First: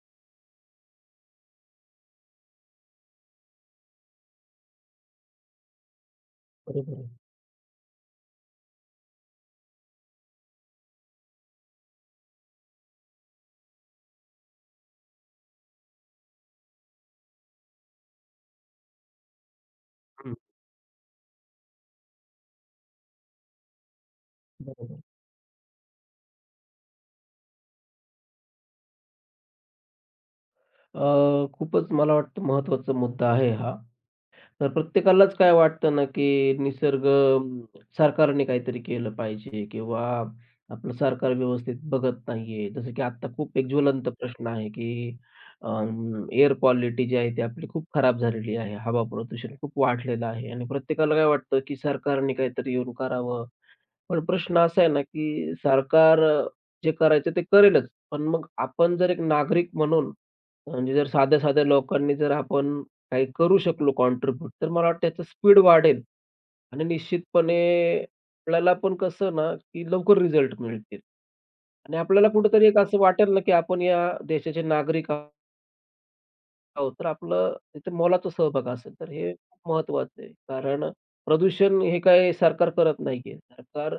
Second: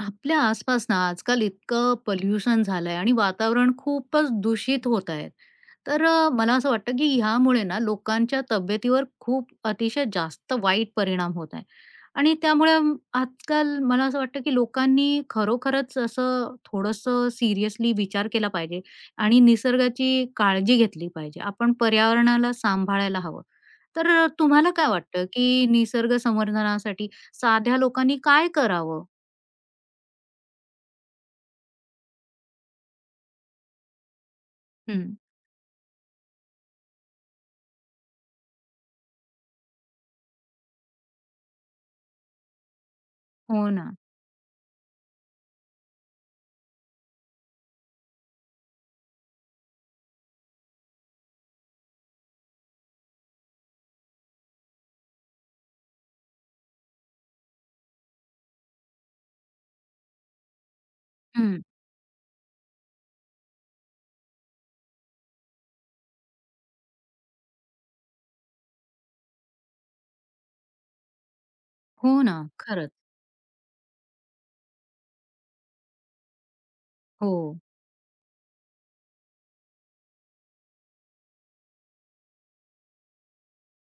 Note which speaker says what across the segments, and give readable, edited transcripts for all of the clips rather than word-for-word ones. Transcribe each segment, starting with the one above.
Speaker 1: आपल्या आसपास ना आजकाल इतकं पॉल्युशन झालंय आणि वातावरण खूपच दूषित होत आहे. तर मला असं
Speaker 2: बरोबर
Speaker 1: वाटतं की
Speaker 2: आहे.
Speaker 1: ह्यामुळे ना लोकांच्या तब्येतीवर खूप अतिशय जास्त वाईट परिणाम होत आहे. आणि त्यामुळे आजकाल मला असं वाटतं की लोकांनी खरोखरच असं थोडंसं सीरियसली विचार केला पाहिजे आणि निसर्गाची
Speaker 2: हं.
Speaker 1: काळजी घेतली पाहिजे. आपण पर्यावरणाला सांभाळायला हवं. तर तुम्हाला काय
Speaker 2: बरोबर.
Speaker 1: वाटतं की निसर्ग संवर्धनासाठी साध्या लोकांनी काय करावं?
Speaker 2: खूपच मला वाटतं महत्त्वाचा मुद्दा आहे हा. तर
Speaker 1: हं.
Speaker 2: प्रत्येकालाच काय वाटतं ना, की निसर्ग सरकारने काहीतरी केलं पाहिजे किंवा आपलं सरकार व्यवस्थित बघत नाहीये. जसं की आता खूप एक
Speaker 1: हो ना.
Speaker 2: ज्वलंत प्रश्न आहे, की एअर क्वालिटी जी आहे ती आपली खूप खराब झालेली आहे. हवा प्रदूषण खूप वाढलेलं आहे आणि प्रत्येकाला काय वाटतं, की सरकारने काहीतरी येऊन करावं. पण प्रश्न असा आहे ना, की सरकार जे करायचं ते करेलच. पण मग आपण जर एक नागरिक म्हणून म्हणजे जर
Speaker 1: हं.
Speaker 2: साध्या-साध्या लोकांनी जर आपण काही करू शकलो कॉन्ट्रिब्यूट, तर मला वाटतं त्याचं स्पीड वाढेल आणि निश्चितपणे आपल्याला पण कसं ना, की लवकर रिझल्ट मिळतील आणि
Speaker 1: हो
Speaker 2: आपल्याला
Speaker 1: ना.
Speaker 2: कुठेतरी एक
Speaker 1: खरंच.
Speaker 2: असं वाटेल ना, की आपण या देशाचे नागरिक आहोत, तर आपलं
Speaker 1: हो.
Speaker 2: तिथे मोलाचा सहभाग असेल. तर हे खूप महत्त्वाचं आहे. कारण प्रदूषण हे काही सरकार करत नाहीये. सरकार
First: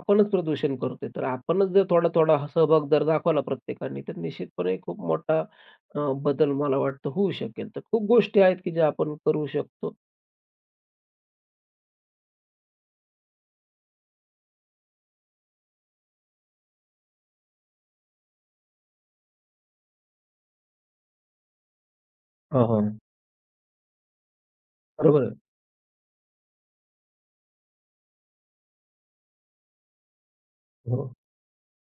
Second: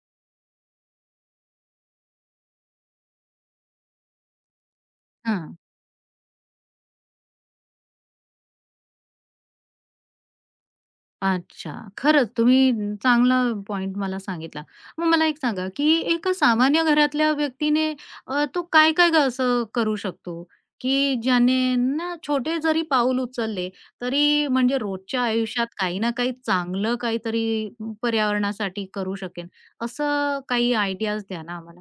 Speaker 2: आपणच प्रदूषण करतोय. तर आपणच जर थोडा-थोडा हा सहभाग जर दाखवला प्रत्येकाने, तर निश्चितपणे खूप मोठा
Speaker 1: हां.
Speaker 2: बदल मला वाटतं होऊ शकेल. तर खूप गोष्टी आहेत की ज्या आपण करू शकतो.
Speaker 1: अच्छा. खरंच तुम्ही चांगला पॉइंट मला सांगितला. मग मला एक सांगा, की एका सामान्य घरातल्या व्यक्तीने तो काय-काय गं असं करू शकतो, की ज्याने ना छोटे
Speaker 2: हां,
Speaker 1: जरी
Speaker 2: हां.
Speaker 1: पाऊल उचलले, तरी म्हणजे
Speaker 2: बरोबर
Speaker 1: रोजच्या
Speaker 2: आहे.
Speaker 1: आयुष्यात काही ना काही चांगलं काहीतरी पर्यावरणासाठी करू शकेन, असं काही
Speaker 2: हो.
Speaker 1: आयडियाज द्या ना आम्हाला?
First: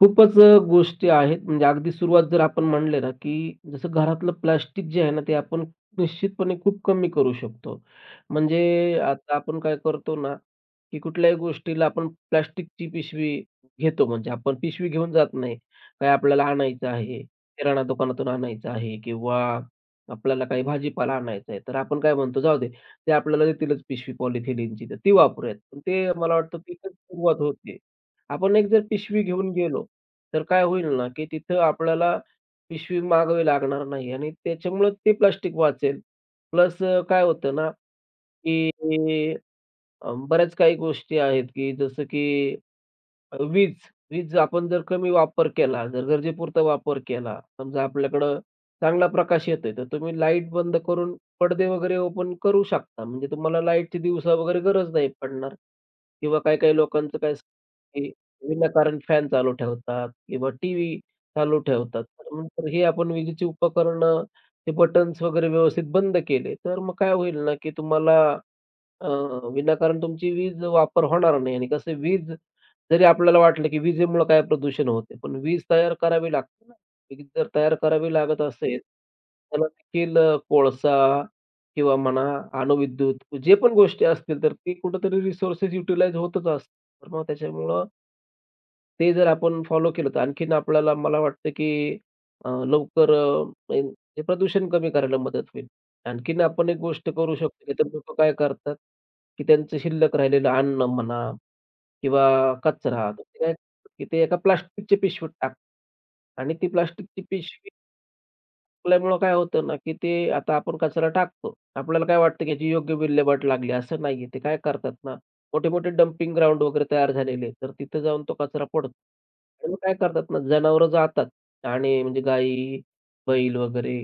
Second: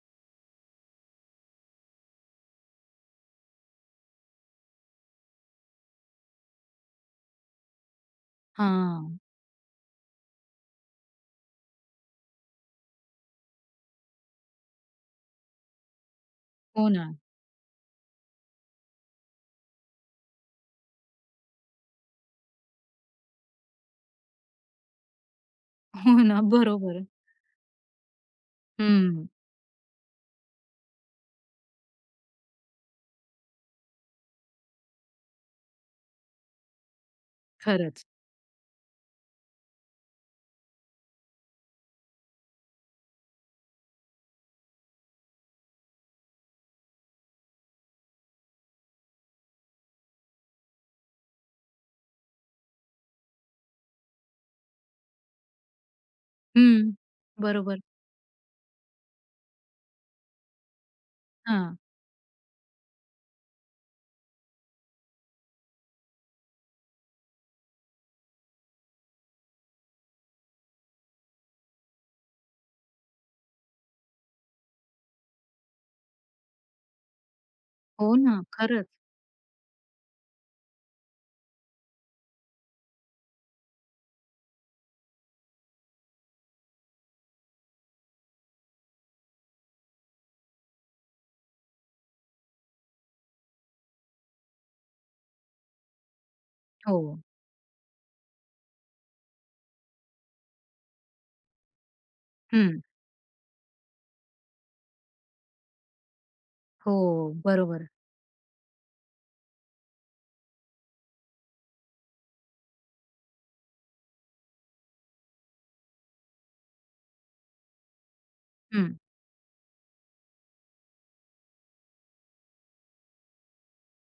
Speaker 2: खूपच गोष्टी आहेत. म्हणजे अगदी सुरुवात जर आपण म्हणले ना, की जसं घरातलं प्लास्टिक जे आहे ना, ते आपण निश्चितपणे खूप कमी करू शकतो. म्हणजे
Speaker 1: हां.
Speaker 2: आता आपण काय करतो ना, की कुठल्याही गोष्टीला आपण प्लास्टिकची पिशवी घेतो. म्हणजे आपण पिशवी घेऊन जात नाही. काय आपल्याला आणायचं
Speaker 1: हो ना.
Speaker 2: आहे, किराणा दुकानातून आणायचं आहे किंवा आपल्याला काही भाजीपाला आणायचा आहे, तर आपण काय म्हणतो, "जाऊ दे, ते आपल्याला देतीलच पिशवी पॉलिथिलिनची, तर ती वापरूयात." पण ते
Speaker 1: हो
Speaker 2: मला
Speaker 1: ना.
Speaker 2: वाटतं तिथेच
Speaker 1: बरोबर.
Speaker 2: सुरुवात होते. आपण एक जर पिशवी
Speaker 1: हं.
Speaker 2: घेऊन गेलो तर काय होईल ना, की तिथं आपल्याला पिशवी मागावी लागणार नाही आणि त्याच्यामुळं ते प्लास्टिक वाचेल. प्लस काय होतं ना,
Speaker 1: खरंच.
Speaker 2: की बऱ्याच काही गोष्टी आहेत, की जसं की वीज. वीज आपण जर कमी वापर केला, जर गरजेपुरता वापर केला, समजा आपल्याकडं चांगला प्रकाश येतोय, तर तुम्ही लाईट बंद करून पडदे वगैरे ओपन करू शकता. म्हणजे तुम्हाला लाईटची दिवसा वगैरे गरज नाही पडणार. किंवा काही-काही
Speaker 1: हं.
Speaker 2: लोकांचं काय असतं,
Speaker 1: बरोबर.
Speaker 2: की विनाकारण फॅन चालू ठेवतात किंवा टीव्ही चालू
Speaker 1: हां.
Speaker 2: ठेवतात. तर नंतर हे आपण विजेची उपकरणं, ते बटन्स वगैरे व्यवस्थित बंद केले, तर मग काय होईल ना, की तुम्हाला अ, विनाकारण तुमची वीज वापर होणार नाही आणि कसं वीज जरी आपल्याला वाटलं, की विजेमुळं काय प्रदूषण होते, पण वीज तयार करावी लागते ना. वीज जर तयार करावी
Speaker 1: हो
Speaker 2: लागत
Speaker 1: ना,
Speaker 2: असेल,
Speaker 1: खरंच.
Speaker 2: त्याला देखील कोळसा किंवा म्हणा अणुविद्युत जे पण गोष्टी असतील, तर ती कुठेतरी रिसोर्सेस युटिलाइज होतच असतात. तर मग त्याच्यामुळं ते जर आपण फॉलो केलं तर आणखीन आपल्याला मला वाटतं, की अ, लवकर अ, म्हणजे हे प्रदूषण कमी करायला मदत होईल. आणखीन आपण एक
Speaker 1: हो.
Speaker 2: गोष्ट करू शकतो, की तर लोकं काय करतात, की त्यांचं शिल्लक राहिलेलं अन्न म्हणा किंवा
Speaker 1: हं.
Speaker 2: कचरा, तर ते काय करतात की ते एका प्लास्टिकच्या पिशवीत टाकतात आणि ती
Speaker 1: हो,
Speaker 2: प्लास्टिकची पिशवी
Speaker 1: बरोबर.
Speaker 2: टाकल्यामुळं काय होतं ना, की ते आता आपण कचरा टाकतो. आपल्याला काय वाटतं, की याची योग्य विल्हेवाट लागली, असं नाहीये. ते काय करतात ना, मोठे-मोठे डंपिंग ग्राउंड वगैरे तयार झालेले आहेत, तर तिथं जाऊन तो कचरा पडतो.
Speaker 1: हं.
Speaker 2: आणि मग काय करतात ना, जनावरं जातात आणि म्हणजे गाई, बैल वगैरे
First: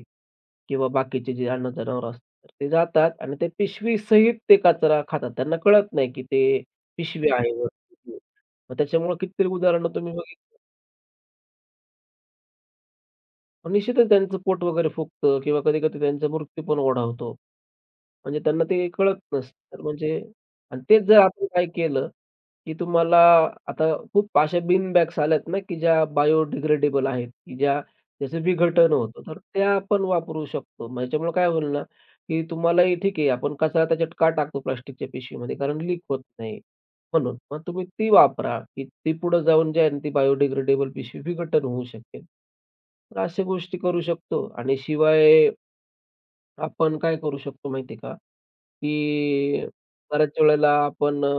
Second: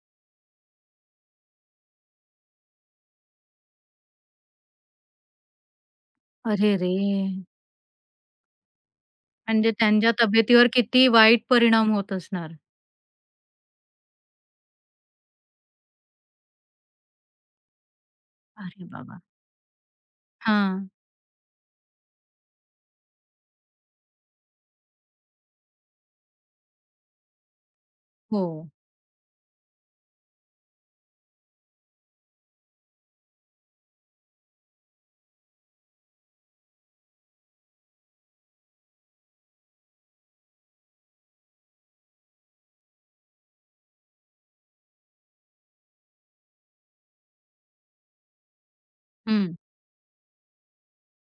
Speaker 2: किंवा बाकीचे जे अन्न जनावरं असतात, तर ते जातात आणि ते पिशवीसहित ते कचरा खातात. त्यांना कळत नाही, की ते
Speaker 1: अरे रे!
Speaker 2: पिशवी आहे वरती. मग त्याच्यामुळे कितीतरी
Speaker 1: म्हणजे
Speaker 2: उदाहरणं
Speaker 1: त्यांच्या
Speaker 2: तुम्ही
Speaker 1: तब्येतीवर किती वाईट परिणाम होत असणार.
Speaker 2: निश्चितच त्यांचं पोट वगैरे फुगतं किंवा कधी-कधी त्यांचा मृत्यू पण ओढावतो. म्हणजे त्यांना
Speaker 1: अरे
Speaker 2: ते कळत
Speaker 1: बाबा!
Speaker 2: नसतं. तर म्हणजे आणि
Speaker 1: हां.
Speaker 2: तेच जर आपण काय केलं, की तुम्हाला आता खूप अशा बीन बॅग्स आल्यात ना, की ज्या बायोडिग्रेडेबल आहेत, की ज्या त्याचं
Speaker 1: हो.
Speaker 2: विघटन होतं. तर त्या आपण वापरू शकतो. मग याच्यामुळे काय होईल ना, की तुम्हालाही ठीक आहे, आपण कचरा त्याच्यात का टाकतो प्लास्टिकच्या पिशवीमध्ये? कारण लीक होत नाही म्हणून. मग तुम्ही ती वापरा, की ती पुढे जाऊन जे आहे ना, ती बायोडिग्रेडेबल पिशवी विघटन होऊ शकेल. तर अशा गोष्टी करू शकतो आणि शिवाय आपण काय करू शकतो माहिती आहे का,
Speaker 1: हं.
Speaker 2: की बऱ्याच वेळेला आपण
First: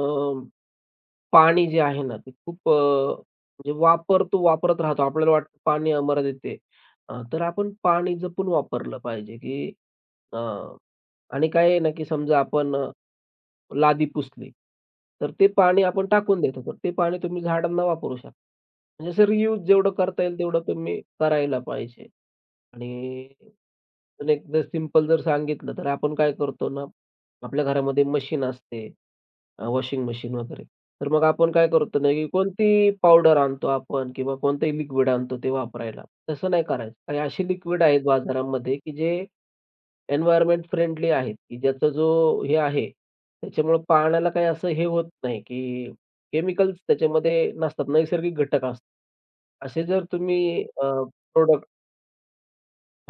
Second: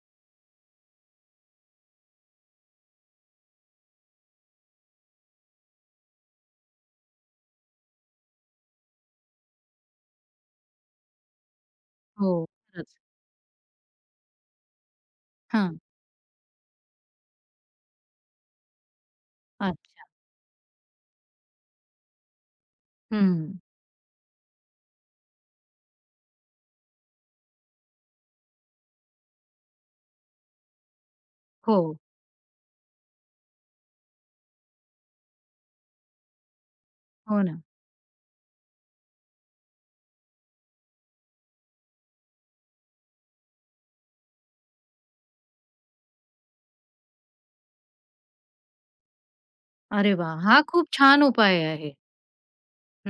Speaker 2: पाणी जे आहे ना, ते खूप म्हणजे वापरतो, वापरत राहतो. आपल्याला वाटतं पाणी अमर्यादित आहे. तर आपण पाणी जपून वापरलं पाहिजे, की अ, आणि काय आहे ना, की
Speaker 1: हो.
Speaker 2: समजा आपण
Speaker 1: खरंच.
Speaker 2: लादी पुसली, तर ते
Speaker 1: हां.
Speaker 2: पाणी आपण टाकून देतो. तर ते पाणी तुम्ही झाडांना वापरू शकता. म्हणजे असं रियूज जेवढं
Speaker 1: अच्छा.
Speaker 2: करता येईल तेवढं तुम्ही करायला पाहिजे आणि
Speaker 1: हं.
Speaker 2: पण एकदम सिंपल जर सांगितलं, तर आपण काय करतो ना, आपल्या घरामध्ये मशीन असते, वॉशिंग मशीन वगैरे. तर मग आपण काय
Speaker 1: हो.
Speaker 2: करतो ना, की कोणतीही पावडर आणतो आपण किंवा कोणतंही लिक्विड आणतो ते वापरायला. तसं नाही करायचं. काही
Speaker 1: हो
Speaker 2: अशी
Speaker 1: ना.
Speaker 2: लिक्विड आहेत बाजारामध्ये, की जे एन्व्हायर्नमेंट फ्रेंडली आहेत, की ज्याचा जो हे आहे, त्याच्यामुळं पाण्याला काही असं हे होत नाही, की केमिकल्स त्याच्यामध्ये नसतात, नैसर्गिक घटक असतात. असे जर
Speaker 1: अरे वाह! हा
Speaker 2: तुम्ही
Speaker 1: खूप छान उपाय
Speaker 2: प्रोडक्ट
Speaker 1: आहे.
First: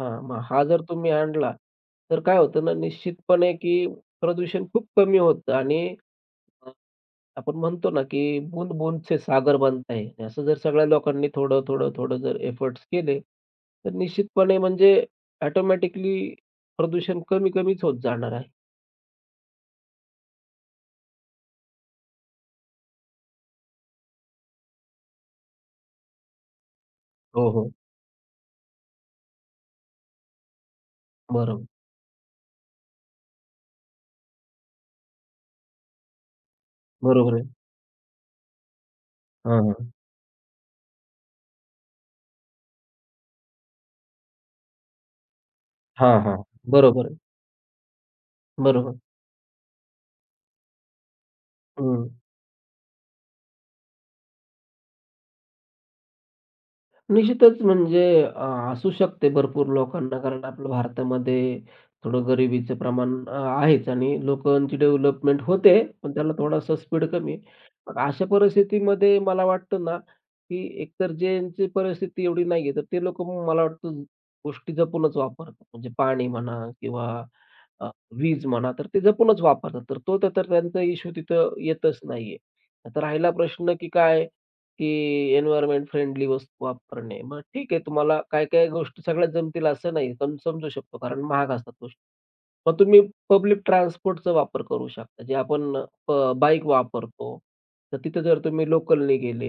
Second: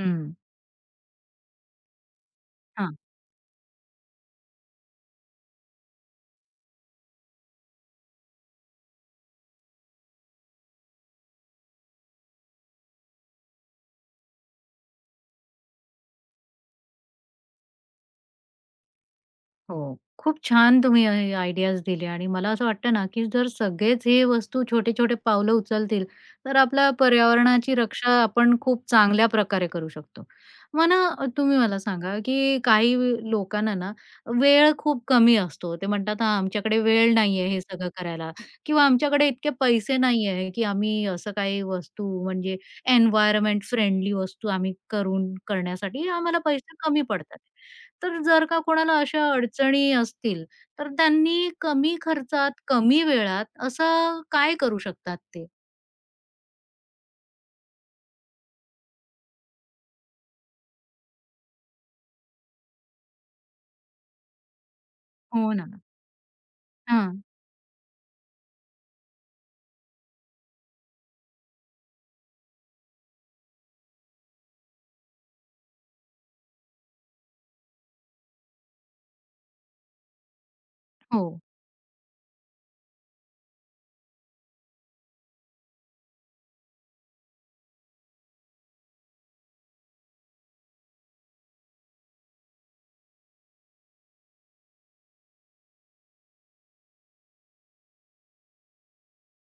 Speaker 2: हां, मग हा जर तुम्ही आणला, तर काय होतं ना
Speaker 1: हां.
Speaker 2: निश्चितपणे, की प्रदूषण खूप कमी होतं आणि अ, आपण म्हणतो ना, की बूंद बूंदसे सागर बनता है. असं जर सगळ्या लोकांनी थोडं, थोडं, थोडं जर एफर्ट्स केले, तर निश्चितपणे म्हणजे ऑटोमॅटिकली प्रदूषण कमी-कमीच होत जाणार आहे.
Speaker 1: हो. खूप छान तुम्ही हे आयडियाज दिल्या आणि मला असं वाटतं ना, की जर सगळेच हे वस्तू छोटे-छोटे पावलं उचलतील, तर आपल्या
Speaker 2: हो, हो.
Speaker 1: पर्यावरणाची रक्षा आपण खूप चांगल्या प्रकारे करू शकतो. मग ना तुम्ही
Speaker 2: बरोबर.
Speaker 1: मला सांगा, की काही लोकांना ना वेळ खूप कमी असतो. ते म्हणतात, "हां, आमच्याकडे वेळ
Speaker 2: बरोबर आहे.
Speaker 1: नाहीये हे सगळं करायला" किंवा "आमच्याकडे इतके
Speaker 2: हां, हां.
Speaker 1: पैसे नाहीये, की आम्ही असं काही वस्तू म्हणजे एन्व्हायर्नमेंट फ्रेंडली वस्तू आम्ही करून करण्यासाठी
Speaker 2: हां, हां.
Speaker 1: आम्हाला पैसे कमी
Speaker 2: बरोबर आहे.
Speaker 1: पडतात." तर जर का
Speaker 2: बरोबर.
Speaker 1: कोणाला अशा अडचणी असतील, तर त्यांनी कमी
Speaker 2: हं.
Speaker 1: खर्चात, कमी वेळात असं काय करू शकतात ते?
Speaker 2: निश्चितच म्हणजे असू शकते भरपूर लोकांना, कारण आपलं भारतामध्ये थोडं गरिबीचं प्रमाण आहेच आणि लोकांची डेव्हलपमेंट
Speaker 1: हो ना.
Speaker 2: होते, पण त्याला थोडासा स्पीड
Speaker 1: हां.
Speaker 2: कमी आहे. मग अशा परिस्थितीमध्ये मला वाटतं ना, की एकतर ज्यांची परिस्थिती एवढी नाहीये, तर ते लोकं मग मला वाटतं गोष्टी जपूनच वापरतात. म्हणजे पाणी म्हणा किंवा अ, वीज म्हणा, तर ते जपूनच वापरतात. तर तो तर तर त्यांचा इश्यू
Speaker 1: हो.
Speaker 2: तिथं येतच नाहीये. आता राहिला प्रश्न की काय की एन्व्हायर्नमेंट फ्रेंडली वस्तू वापरणे. मग ठीक आहे, तुम्हाला काही-काही गोष्टी सगळ्याच जमतील असं नाही. पण समजू शकतो कारण महाग असतात गोष्टी. मग तुम्ही पब्लिक ट्रान्सपोर्टचा वापर करू शकता. जे आपण प बाईक वापरतो, तर तिथं जर तुम्ही लोकलने गेले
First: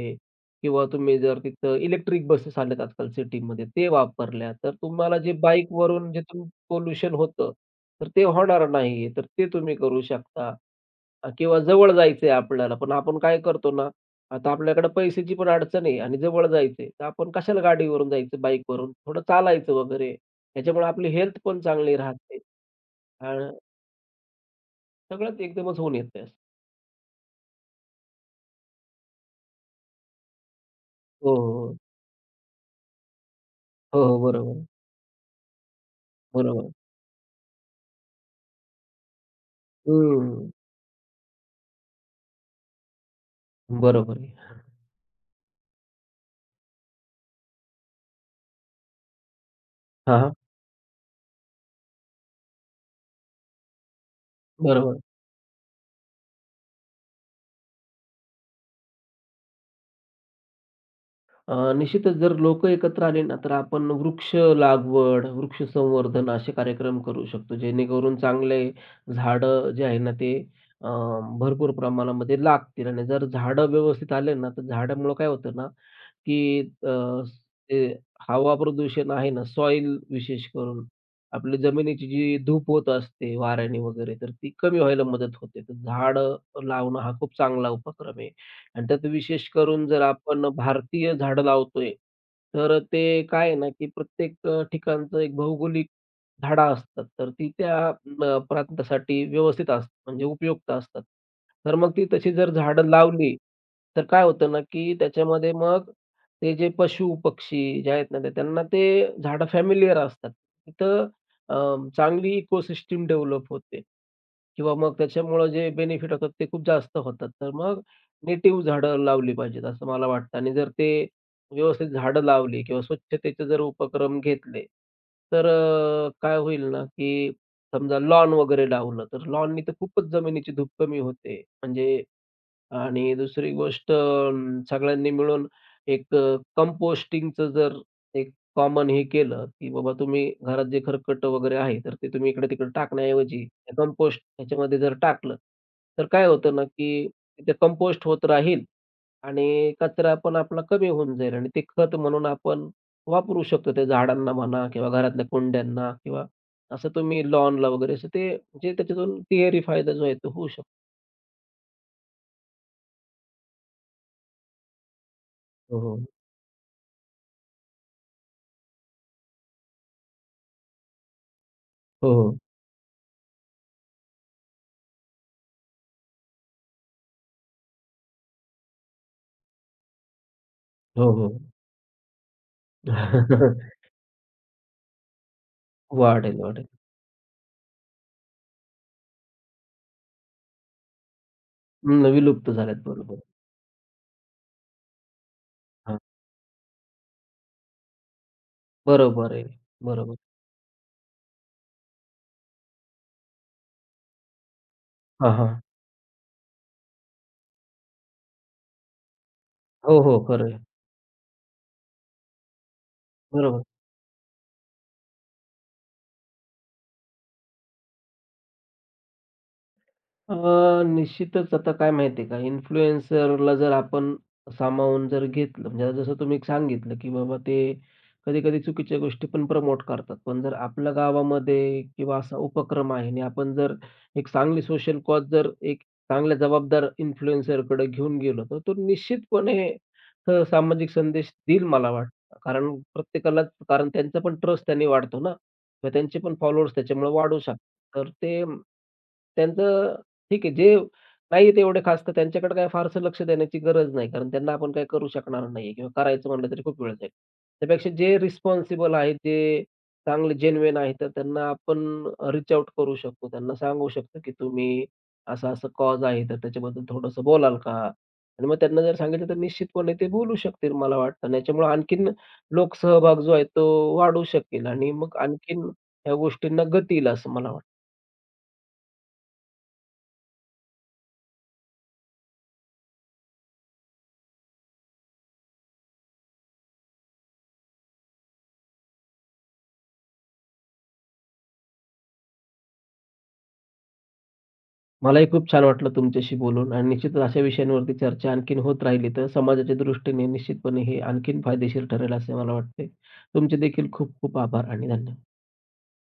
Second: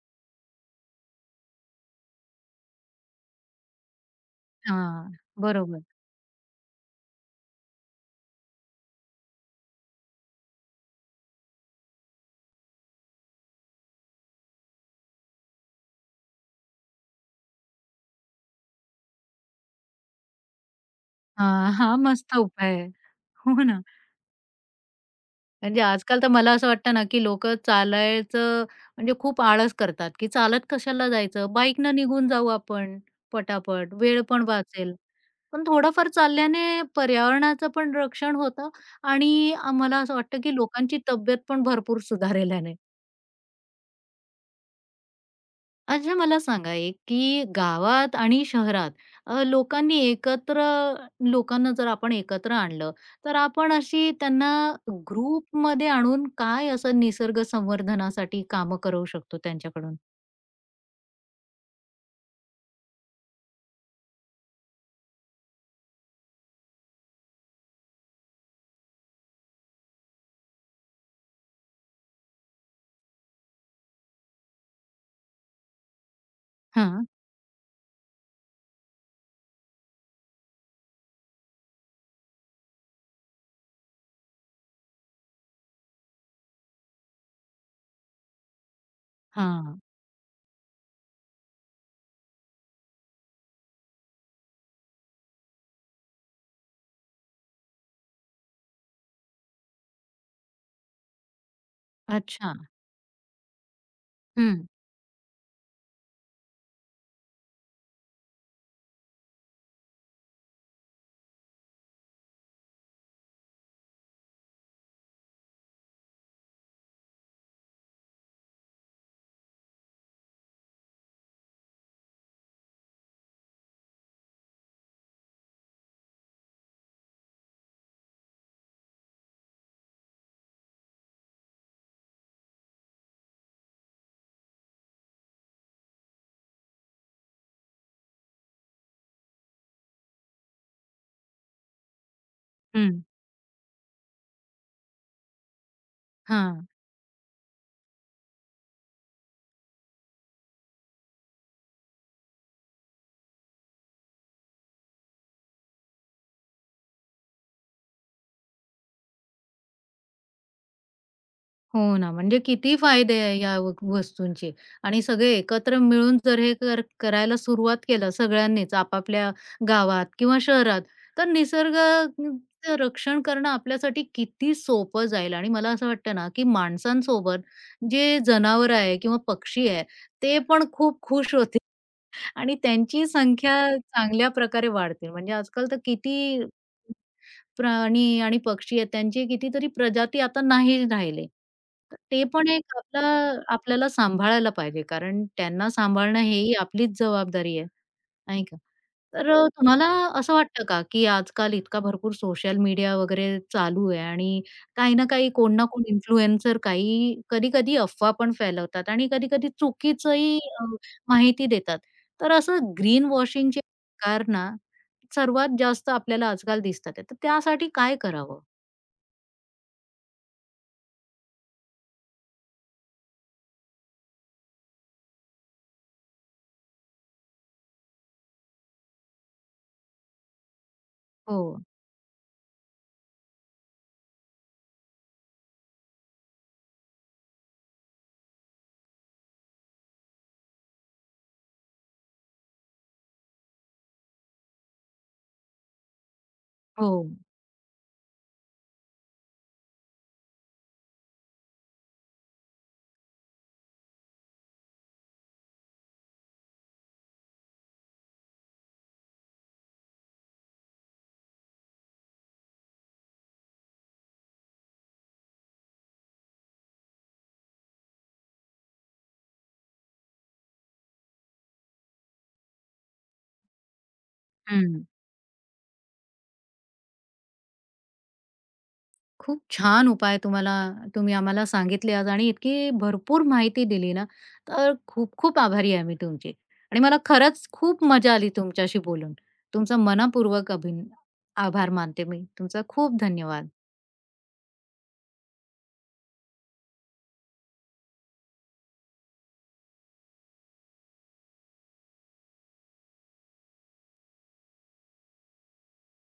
Speaker 2: किंवा तुम्ही जर तिथं इलेक्ट्रिक बसेस आल्यात आजकाल सिटीमध्ये ते वापरल्या, तर
Speaker 1: हां.
Speaker 2: तुम्हाला जे
Speaker 1: बरोबर.
Speaker 2: बाईकवरून जे पोल्युशन होतं, तर ते होणार नाही. तर ते तुम्ही करू शकता. किंवा जवळ जायचंय आपल्याला, पण आपण काय करतो ना, आता आपल्याकडे पैशाची पण अडचण आहे आणि जवळ जायचंय, तर आपण कशाला गाडीवरून जायचं, बाईकवरून? थोडं चालायचं वगैरे. त्याच्यामुळे आपली हेल्थ पण
Speaker 1: हां, हा
Speaker 2: चांगली
Speaker 1: मस्त
Speaker 2: राहते.
Speaker 1: उपाय आहे.
Speaker 2: आणि
Speaker 1: हो ना.
Speaker 2: सगळंच एकदमच
Speaker 1: म्हणजे
Speaker 2: होऊन
Speaker 1: आजकाल
Speaker 2: येतंय
Speaker 1: तर
Speaker 2: असं.
Speaker 1: मला असं वाटतं ना, की लोकं चालायचं म्हणजे खूप आळस करतात, की चालत कशाला जायचं?
Speaker 2: हो,
Speaker 1: बाईकनं निघून जाऊ आपण पटापट,
Speaker 2: हो,
Speaker 1: वेळ पण
Speaker 2: हो.
Speaker 1: वाचेल. पण थोडंफार
Speaker 2: हो, हो. बरोबर बरोबर.
Speaker 1: चालल्याने पर्यावरणाचं पण रक्षण होतं आणि मला असं वाटतं,
Speaker 2: हं.
Speaker 1: की लोकांची तब्येत पण भरपूर सुधारेल.
Speaker 2: बरोबर आहे.
Speaker 1: अच्छा मला सांगा एक, की गावात आणि शहरात लोकांनी
Speaker 2: हां, हां.
Speaker 1: एकत्र लोकांना जर आपण एकत्र आणलं, तर आपण अशी त्यांना
Speaker 2: बरोबर.
Speaker 1: ग्रुपमध्ये आणून काय असं निसर्ग संवर्धनासाठी कामं करवू शकतो त्यांच्याकडून?
Speaker 2: निश्चितच जर लोक एकत्र आले ना, तर आपण वृक्ष लागवड, वृक्ष संवर्धन असे कार्यक्रम करू शकतो. जेणेकरून चांगले झाडं जे आहे ना, ते अ, भरपूर प्रमाणामध्ये लागतील आणि जर झाडं व्यवस्थित आले ना, तर झाडामुळं काय होतं ना, की
Speaker 1: हां,
Speaker 2: ते हवा प्रदूषण आहे ना, सॉईल विशेष करून आपली जमिनीची जी धूप होत असते वाऱ्याने वगैरे, तर ती कमी व्हायला मदत होते. तर झाडं लावणं हा खूप चांगला उपक्रम आहे. आणि त्यात विशेष
Speaker 1: हां.
Speaker 2: करून जर आपण भारतीय झाडं लावतोय, तर ते काय आहे ना, की प्रत्येक ठिकाणचं एक भौगोलिक झाडं असतात. तर ती त्या प्रांतासाठी व्यवस्थित असतात, म्हणजे उपयुक्त असतात. तर मग ती तशी जर
Speaker 1: अच्छा.
Speaker 2: झाडं लावली, तर काय होतं ना,
Speaker 1: हं,
Speaker 2: की त्याच्यामध्ये मग ते जे पशु-पक्षी जे आहेत ना, तर त्यांना ते झाडं फॅमिलिअर असतात. तिथं अ, चांगली इकोसिस्टम डेव्हलप होते किंवा मग त्याच्यामुळं जे बेनिफिट होतात ते खूप जास्त होतात. तर मग नेटिव्ह झाडं लावली पाहिजेत असं मला वाटतं आणि जर ते व्यवस्थित झाडं लावली किंवा स्वच्छतेचे जर उपक्रम घेतले, तर काय होईल ना, की समजा लॉन वगैरे लावलं, तर लॉननी तर खूपच जमिनीची धूप कमी होते. म्हणजे आणि दुसरी गोष्ट अं, सगळ्यांनी मिळून एक कंपोस्टिंगचं जर एक कॉमन हे केलं, की बाबा तुम्ही घरात जे खरकट वगैरे आहे, तर ते तुम्ही इकडे-तिकडे
Speaker 1: हं.
Speaker 2: टाकण्याऐवजी कंपोस्ट ह्याच्यामध्ये जर टाकलं, तर काय होतं ना,
Speaker 1: हां.
Speaker 2: की ते कंपोस्ट होत राहील आणि कचरा पण आपला कमी होऊन जाईल आणि ते खत म्हणून आपण वापरू शकतो. ते झाडांना म्हणा किंवा घरातल्या कुंड्यांना किंवा असं तुम्ही लॉनला वगैरे असं ते म्हणजे त्याच्यातून तिहेरी फायदा जो आहे तो होऊ शकतो.
Speaker 1: हो ना, म्हणजे किती फायदे आहे या व वस्तूंचे आणि सगळे एकत्र
Speaker 2: हो, हो.
Speaker 1: मिळून जर हे कर करायला सुरुवात केलं सगळ्यांनीच आपापल्या गावात किंवा शहरात, तर
Speaker 2: हो, हो.
Speaker 1: निसर्गाचं रक्षण करणं आपल्यासाठी किती सोपं जाईल आणि मला असं वाटतं ना, की माणसांसोबत जे जनावरं आहे किंवा पक्षी आहे, ते पण खूप
Speaker 2: हो, हो.
Speaker 1: खुश होतील आणि त्यांची संख्या चांगल्या प्रकारे वाढते. म्हणजे आजकाल तर
Speaker 2: वाढेल,
Speaker 1: किती
Speaker 2: वाढेल.
Speaker 1: प्राणी आणि पक्षी आहेत त्यांची कितीतरी प्रजाती आता नाही राहिले. तर
Speaker 2: अं,
Speaker 1: ते पण
Speaker 2: विलुप्त
Speaker 1: एक
Speaker 2: झाल्यात.
Speaker 1: आपला
Speaker 2: बरोबर.
Speaker 1: आपल्याला सांभाळायला पाहिजे कारण त्यांना
Speaker 2: हां.
Speaker 1: सांभाळणं हेही आपलीच जबाबदारी आहे. नाही का? तर
Speaker 2: बरोबर आहे.
Speaker 1: तुम्हाला
Speaker 2: बरोबर.
Speaker 1: असं वाटतं का, की आजकाल इतका भरपूर सोशल मीडिया वगैरे चालू आहे आणि काही ना काही
Speaker 2: हां,
Speaker 1: कोण
Speaker 2: हां.
Speaker 1: ना कोण इन्फ्लुएन्सर काही कधी-कधी अफवा पण फैलवतात आणि कधी-कधी
Speaker 2: हो, हो.
Speaker 1: चुकीचंही
Speaker 2: खरं आहे.
Speaker 1: माहिती देतात. तर असं ग्रीन वॉशिंगचे
Speaker 2: बरोबर.
Speaker 1: प्रकार ना, सर्वात जास्त आपल्याला आजकाल दिसतात आहे. तर त्यासाठी काय करावं?
Speaker 2: अ, निश्चितच आता काय माहिती आहे का, इन्फ्लुएन्सरला जर आपण सामावून जर घेतलं, म्हणजे आता जसं तुम्ही सांगितलं, की बाबा ते कधी-कधी चुकीच्या गोष्टी पण प्रमोट करतात. पण जर आपल्या
Speaker 1: हो.
Speaker 2: गावामध्ये किंवा असा उपक्रम आहे आणि आपण जर एक चांगली सोशल कॉज जर एक चांगल्या जबाबदार इन्फ्लुएन्सरकडे घेऊन गेलो, तर तो निश्चितपणे सामाजिक संदेश देईल मला वाटतं. कारण प्रत्येकालाच कारण त्यांचा पण ट्रस्ट त्यांनी वाढतो ना, मग त्यांचे पण फॉलोअर्स
Speaker 1: हो.
Speaker 2: त्याच्यामुळे वाढू शकतात. तर ते त्यांचं ठीक आहे. जे नाही येत एवढे खास तर त्यांच्याकडे काही फारसं लक्ष देण्याची गरज नाही. कारण त्यांना आपण काही करू शकणार नाही किंवा करायचं म्हटलं तरी खूप वेळ जाईल. त्यापेक्षा जे रिस्पॉन्सिबल आहेत, जे चांगले जेन्युइन आहेत, तर त्यांना आपण रीच आउट करू शकतो. त्यांना सांगू शकतो, की तुम्ही असं-असं कॉज आहे, तर त्याच्याबद्दल थोडंसं बोलाल का? आणि मग त्यांना जर सांगितलं, तर निश्चितपणे ते बोलू शकतील मला वाटतं. आणि याच्यामुळे आणखीन लोकसहभाग जो आहे तो वाढू शकेल
Speaker 1: हं.
Speaker 2: आणि मग आणखीन ह्या गोष्टींना गती येईल असं मला वाटतं.
Speaker 1: खूप छान उपाय तुम्हाला तुम्ही आम्हाला सांगितले आज आणि इतकी भरपूर माहिती दिली ना, तर खूप खूप आभारी आहे मी तुमची. आणि मला खरंच खूप मजा आली तुमच्याशी बोलून. तुमचा मनःपूर्वक अभिन आभार मानते मी. तुमचा खूप धन्यवाद.
Speaker 2: मलाही खूप छान वाटलं तुमच्याशी बोलून आणि निश्चितच अशा विषयांवरती चर्चा आणखीन होत राहिली तर समाजाच्या दृष्टीने निश्चितपणे हे आणखीन फायदेशीर ठरेल असे मला वाटते. तुमचे देखील खूप खूप आभार आणि धन्यवाद.